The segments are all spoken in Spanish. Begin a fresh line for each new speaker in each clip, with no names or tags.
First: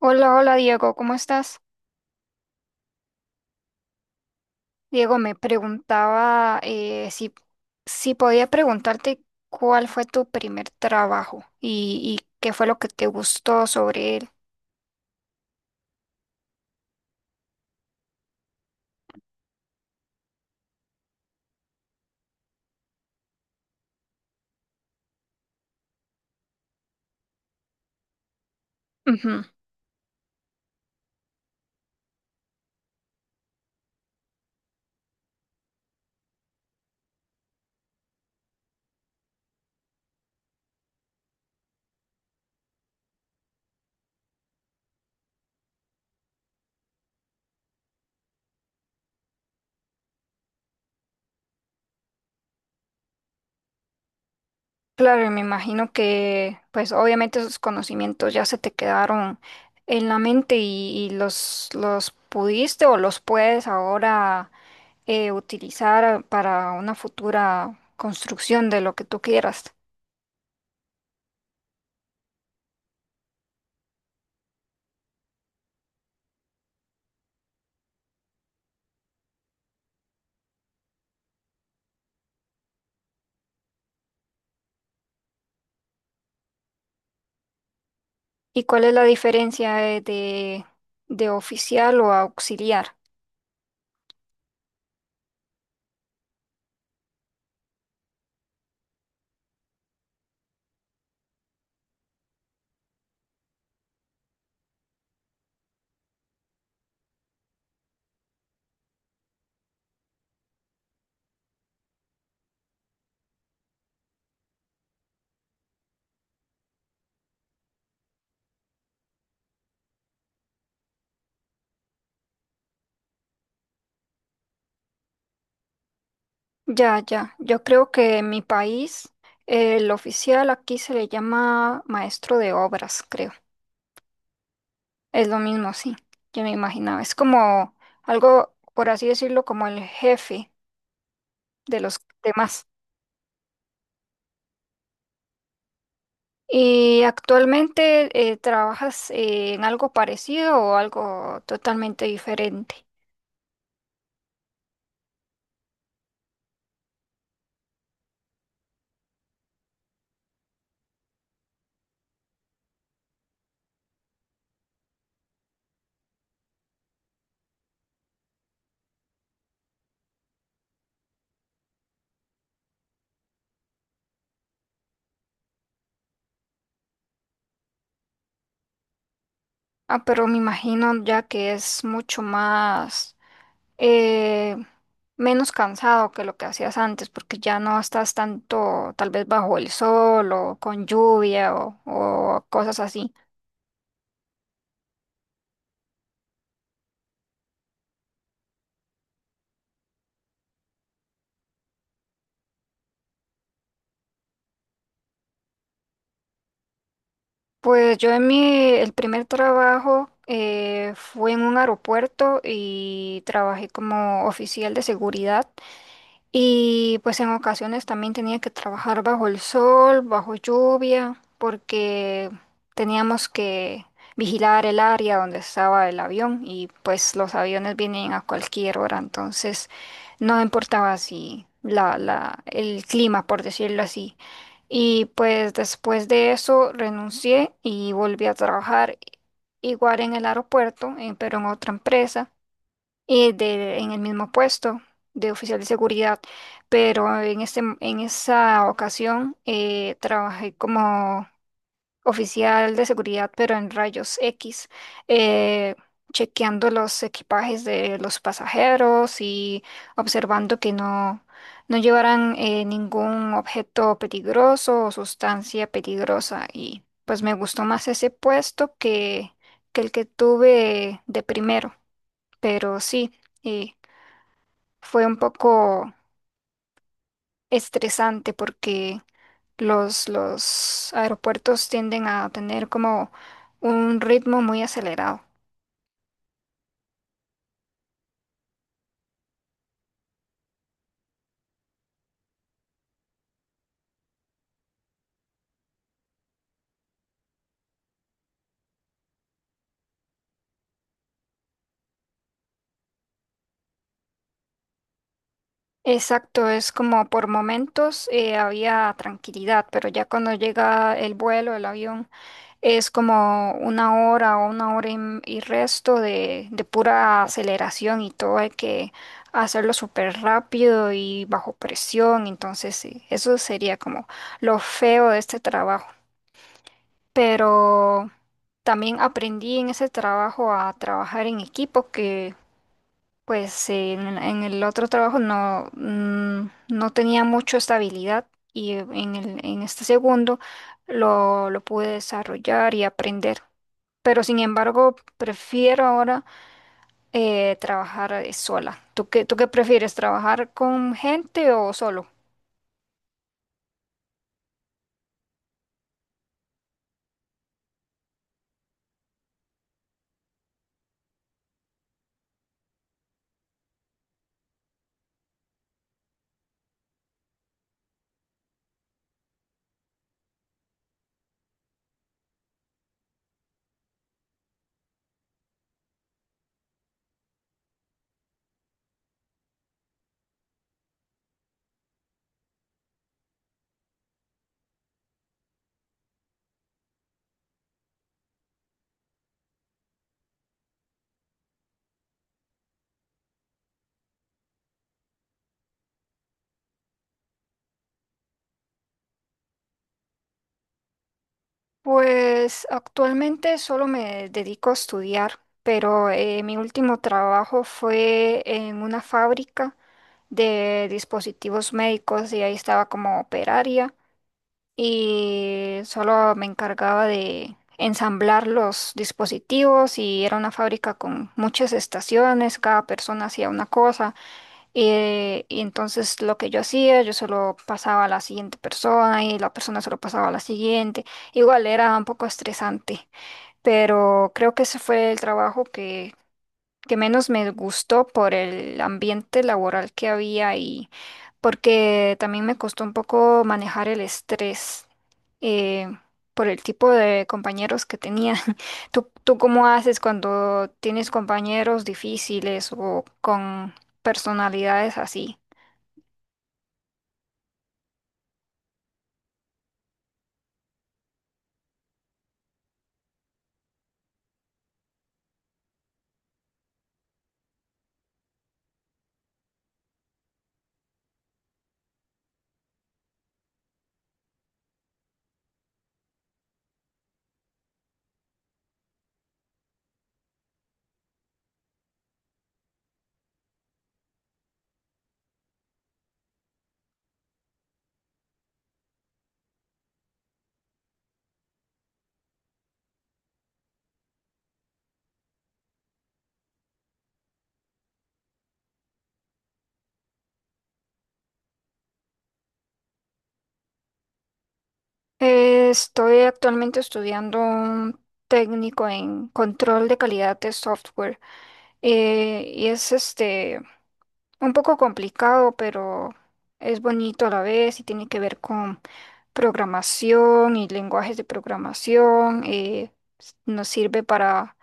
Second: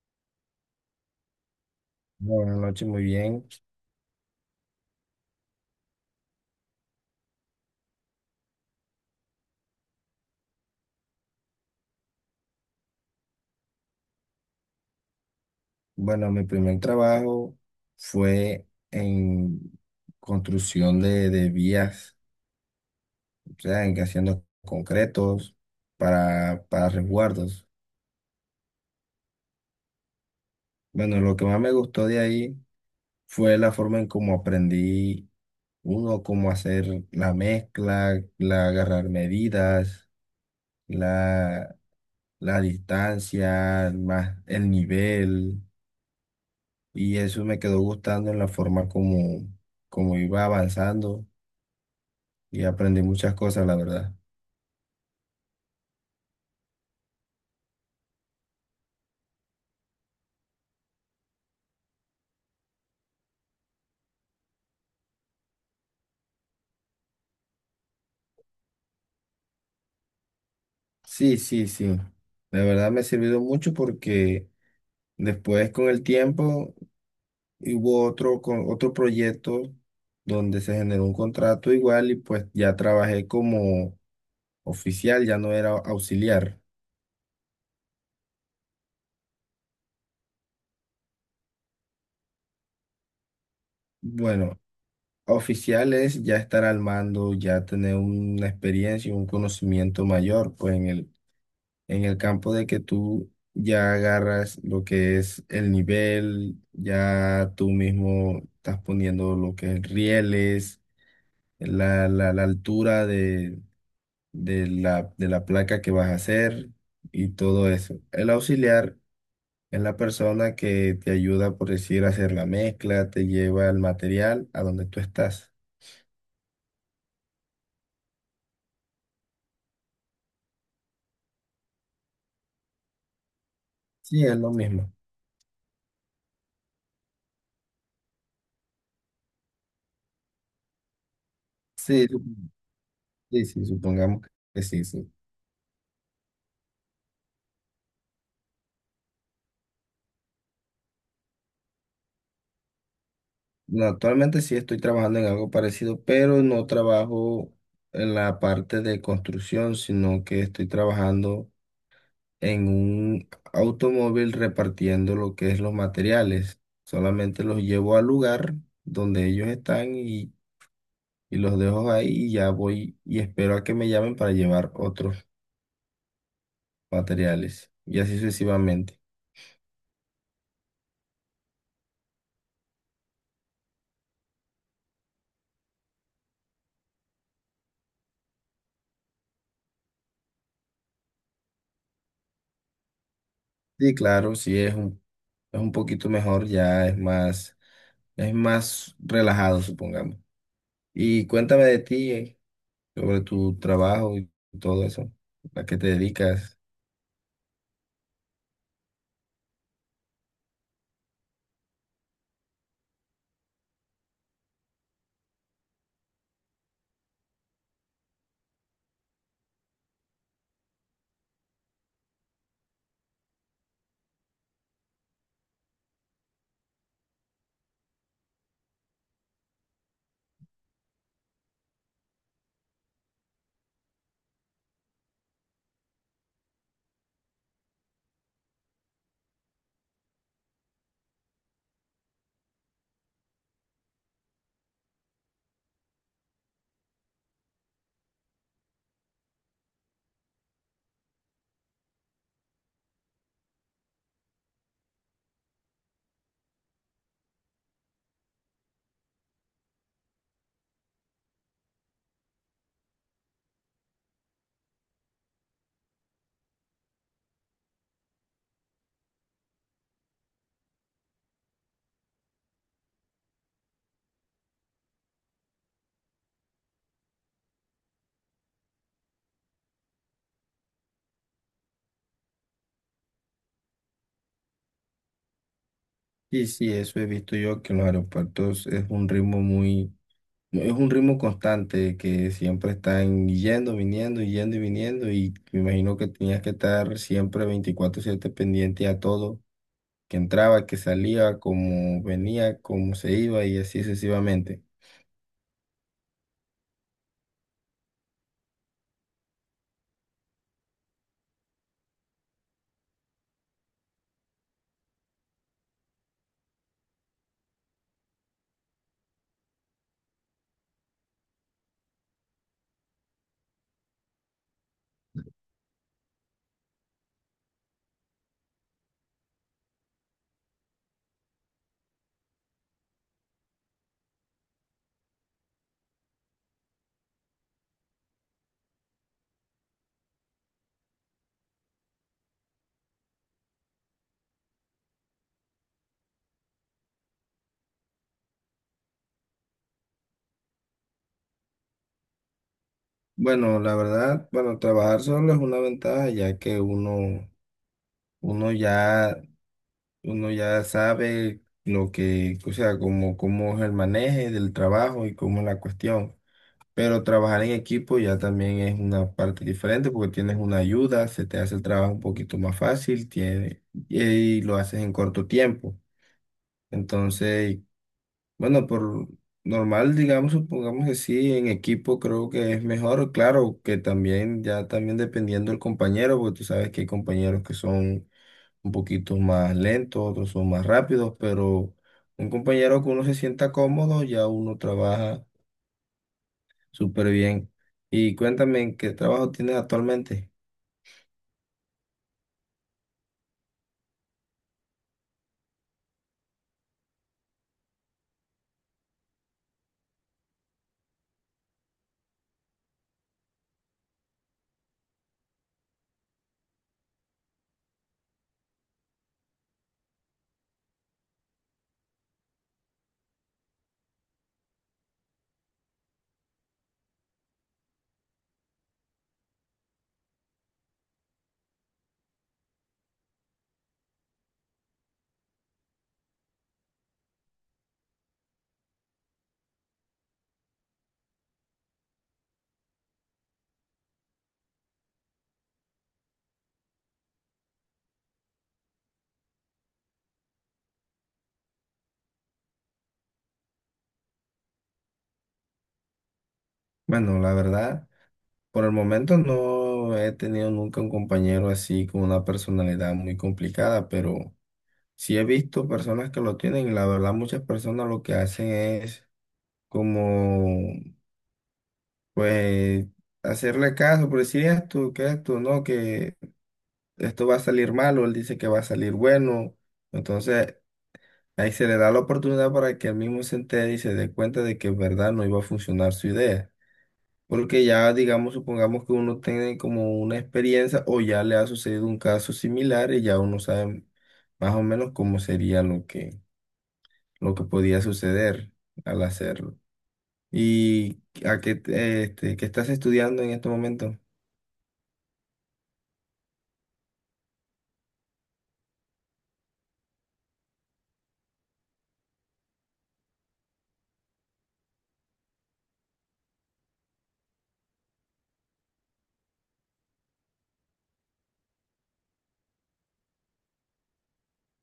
Hola, hola Diego, ¿cómo estás?
Buenas noches, muy bien.
Diego, me preguntaba si, si podía preguntarte cuál fue tu primer trabajo y qué fue lo que te gustó sobre él.
Bueno, mi primer trabajo fue en construcción de vías, o sea, en que haciendo concretos para resguardos.
Ujú.
Bueno, lo que más me gustó de ahí fue la forma en cómo aprendí uno, cómo hacer la mezcla, la agarrar medidas, la, la distancia, más el nivel. Y eso me quedó gustando en la forma como iba avanzando y aprendí muchas cosas, la verdad.
Claro, y me imagino que pues obviamente esos conocimientos ya se te quedaron en la mente y los pudiste o los puedes ahora utilizar para una futura construcción de lo que tú quieras.
Sí, sí, sí. La verdad me ha servido mucho porque después con el tiempo hubo otro, con otro proyecto donde se generó un contrato igual y pues ya trabajé como oficial, ya no era auxiliar.
¿Y cuál es la diferencia de oficial o auxiliar?
Bueno, oficial es ya estar al mando, ya tener una experiencia, un conocimiento mayor pues en en el campo de que tú ya agarras lo que es el nivel, ya tú mismo estás poniendo lo que es rieles, la altura de la placa que vas a hacer y todo eso. El auxiliar es la persona que te ayuda, por decir, a hacer la mezcla, te lleva el material a donde tú estás.
Ya, ya. Yo creo que en mi país el oficial aquí se le llama maestro de obras, creo.
Sí, es lo mismo.
Es lo mismo, sí. Yo me imaginaba. Es como algo, por así decirlo, como el jefe de los
Sí, sup-
demás.
sí, sí, supongamos que sí. Sí.
¿Y actualmente trabajas en algo parecido o algo totalmente diferente?
No, actualmente sí estoy trabajando en algo parecido, pero no trabajo en la parte de construcción, sino que estoy trabajando en un automóvil repartiendo lo que es los materiales. Solamente los llevo al lugar donde ellos están y los dejo ahí y ya voy y espero a que me llamen para llevar otros materiales y así sucesivamente.
Ah, pero me imagino ya que es mucho más eh, menos cansado que lo que hacías antes, porque ya no estás tanto tal vez bajo el sol o con lluvia o cosas así.
Sí, claro, es un poquito mejor, es más relajado, supongamos. Y cuéntame de ti, sobre tu trabajo y todo eso, a qué te dedicas.
Pues yo el primer trabajo fue en un aeropuerto y trabajé como oficial de seguridad. Y pues en ocasiones también tenía que trabajar bajo el sol, bajo lluvia, porque teníamos que vigilar el área donde estaba el avión y pues los aviones vienen a cualquier hora, entonces no importaba si el clima, por decirlo así. Y pues después de eso renuncié y volví a trabajar igual en el aeropuerto, pero en otra empresa en el mismo puesto de oficial de seguridad, pero en esa ocasión trabajé como oficial de seguridad, pero en rayos X. eh, Chequeando los equipajes de los pasajeros y observando que no llevaran ningún objeto peligroso o sustancia peligrosa. Y pues me gustó más ese puesto que el que tuve de primero, pero sí. eh, Fue un poco estresante porque los aeropuertos tienden a tener como un ritmo muy acelerado.
Sí, sí, eso he visto yo que en los aeropuertos es un ritmo constante, que siempre están yendo, viniendo, yendo y viniendo, y me imagino que tenías que estar siempre 24/7 pendiente a todo, que entraba, que salía, cómo venía, cómo se iba y así sucesivamente.
Exacto, es como por momentos había tranquilidad, pero ya cuando llega el vuelo, el avión, es como una hora o una hora y resto de pura aceleración y todo hay que hacerlo súper rápido y bajo presión, entonces sí, eso sería como lo feo de este trabajo. Pero también aprendí en ese trabajo a trabajar en equipo que pues en el otro trabajo no, no tenía mucho estabilidad y en este segundo lo pude desarrollar y aprender. Pero sin embargo, prefiero ahora trabajar sola. Tú qué prefieres, trabajar con gente o solo?
Bueno, la verdad, bueno, trabajar solo es una ventaja ya que uno ya uno ya sabe lo que, o sea, cómo es el manejo del trabajo y cómo es la cuestión. Pero trabajar en equipo ya también es una parte diferente porque tienes una ayuda, se te hace el trabajo un poquito más fácil, tiene, y lo haces en corto tiempo. Entonces, bueno, por normal, digamos, supongamos que sí, en equipo creo que es mejor, claro, que también, ya también dependiendo del compañero, porque tú sabes que hay compañeros que son un poquito más lentos, otros son más rápidos, pero un compañero que uno se sienta cómodo, ya uno trabaja súper bien. Y cuéntame, ¿en ¿qué trabajo tienes actualmente?
Pues actualmente solo me dedico a estudiar, pero mi último trabajo fue en una fábrica de dispositivos médicos y ahí estaba como operaria y solo me encargaba de ensamblar los dispositivos, y era una fábrica con muchas estaciones, cada persona hacía una cosa. Y entonces lo que yo hacía, yo solo pasaba a la siguiente persona y la persona solo pasaba a la siguiente. Igual era un poco estresante, pero creo que ese fue el trabajo que menos me gustó por el ambiente laboral que había y porque también me costó un poco manejar el estrés eh, por el tipo de compañeros que tenía. ¿Tú, tú cómo haces cuando tienes compañeros difíciles o con personalidades así?
Bueno, la verdad, por el momento no he tenido nunca un compañero así con una personalidad muy complicada, pero sí he visto personas que lo tienen, y la verdad muchas personas lo que hacen es como, pues, hacerle caso, por decir esto, que esto, no, que esto va a salir malo, él dice que va a salir bueno. Entonces, ahí se le da la oportunidad para que él mismo se entere y se dé cuenta de que en verdad no iba a funcionar su idea. Porque ya, digamos, supongamos que uno tiene como una experiencia o ya le ha sucedido un caso similar y ya uno sabe más o menos cómo sería lo que podía suceder al hacerlo. ¿Y a qué, te- este, qué estás estudiando en este momento?
Estoy actualmente estudiando un técnico en control de calidad de software, y es este un poco complicado, pero es bonito a la vez y tiene que ver con programación y lenguajes de programación. Nos sirve para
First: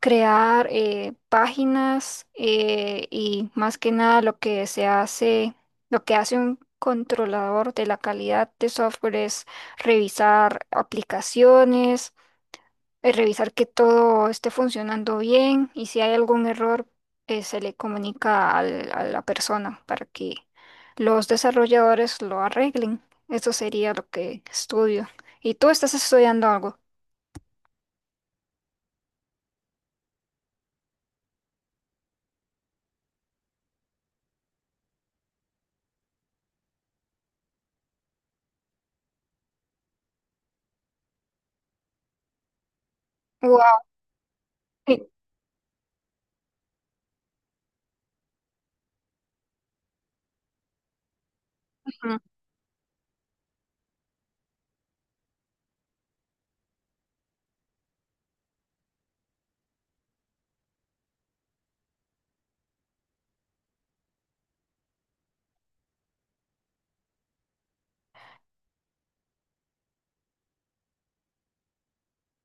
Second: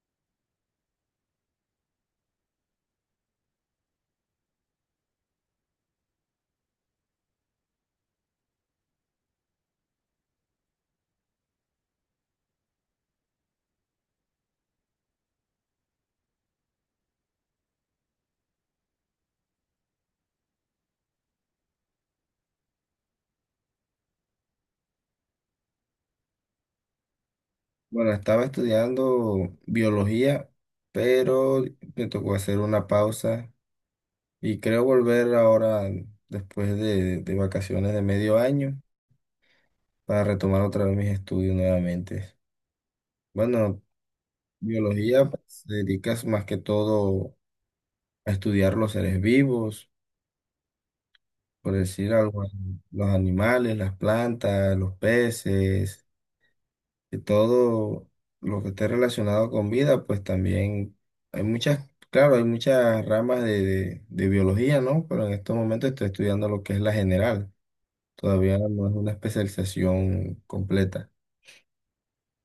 crear páginas. Y más que nada lo que se hace, lo que hace un controlador de la calidad de software es revisar aplicaciones, revisar que todo esté funcionando bien y si hay algún error se le comunica a la persona para que los desarrolladores lo arreglen. Eso sería lo que estudio. ¿Y tú estás estudiando algo?
Bueno, estaba estudiando biología, pero me tocó hacer una pausa y creo volver ahora después de vacaciones de medio año para retomar otra vez mis estudios nuevamente. Bueno,
Wow.
biología pues, se dedica más que todo a estudiar los seres vivos, por decir algo, los animales, las plantas, los peces y todo lo que esté relacionado con vida, pues también hay muchas, claro, hay muchas ramas de biología, ¿no? Pero en estos momentos estoy estudiando lo que es la general. Todavía no es una especialización completa.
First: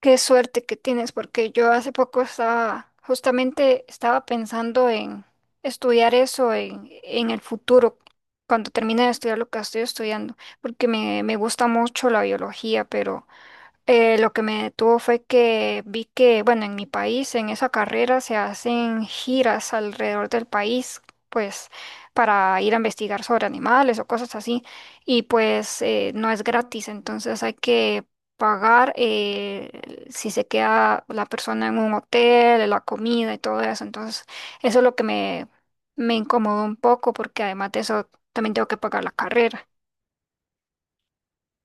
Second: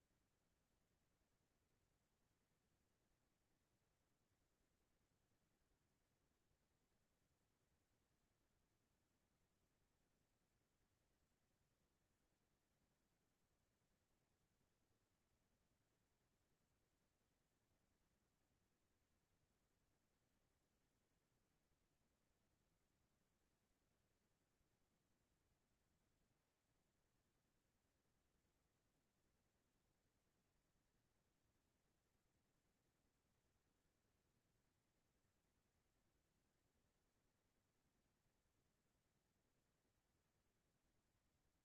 Qué suerte que tienes, porque yo hace poco estaba, justamente estaba pensando en estudiar eso en el futuro, cuando termine de estudiar lo que estoy estudiando, porque me gusta mucho la biología, pero lo que me detuvo fue que vi que, bueno, en mi país, en esa carrera se hacen giras alrededor del país, pues para ir a investigar sobre animales o cosas así, y pues no es gratis, entonces hay que pagar si se queda la persona en un hotel, la comida y todo eso, entonces eso es lo que me incomodó un poco porque además de eso también tengo que pagar la carrera.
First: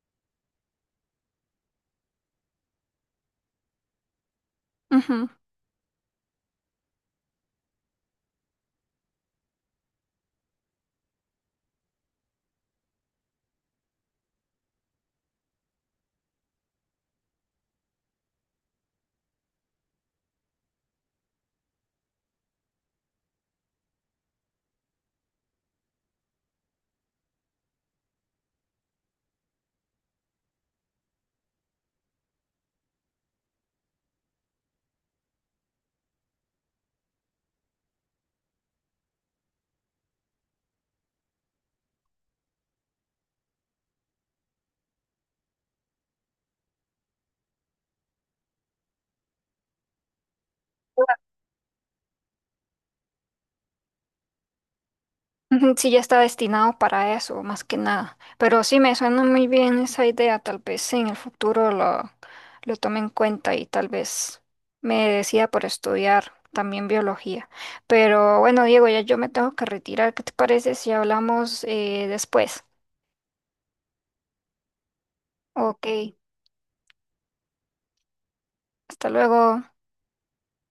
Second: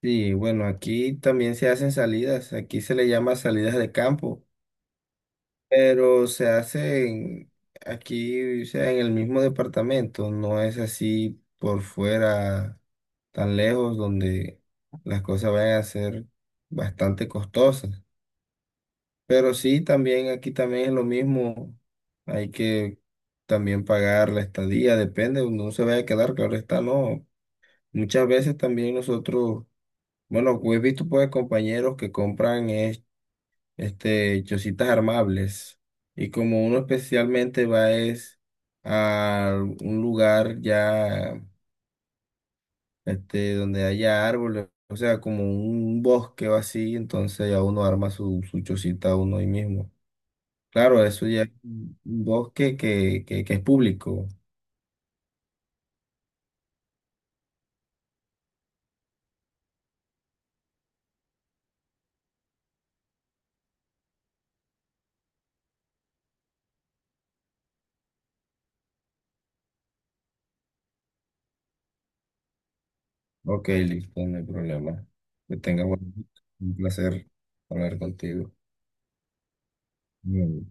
Sí, bueno, aquí también se hacen salidas, aquí se le llama salidas de campo,
Ujú.
pero se hacen aquí, o sea, en el mismo departamento, no es así por fuera tan lejos donde las cosas vayan a ser bastante costosas. Pero sí, también aquí también es lo mismo. Hay que también pagar la estadía, depende, uno se vaya a quedar, claro está, no. Muchas veces también nosotros, bueno, he visto pues compañeros que compran chocitas armables y como uno especialmente va es a un lugar ya este, donde haya árboles, o sea, como un bosque o así, entonces ya uno arma su chocita uno ahí mismo. Claro, eso ya es un bosque que es público.
Ujú. Sí, ya está destinado para eso, más que nada. Pero sí, me suena muy bien esa idea. Tal vez en el futuro lo tome en cuenta y tal vez me decida por estudiar también biología. Pero bueno, Diego, ya yo me tengo que retirar. ¿Qué te parece si hablamos después?
Ok, listo, no hay problema. Que tenga
Ok,
buen, un placer hablar contigo.
hasta luego.
Mm.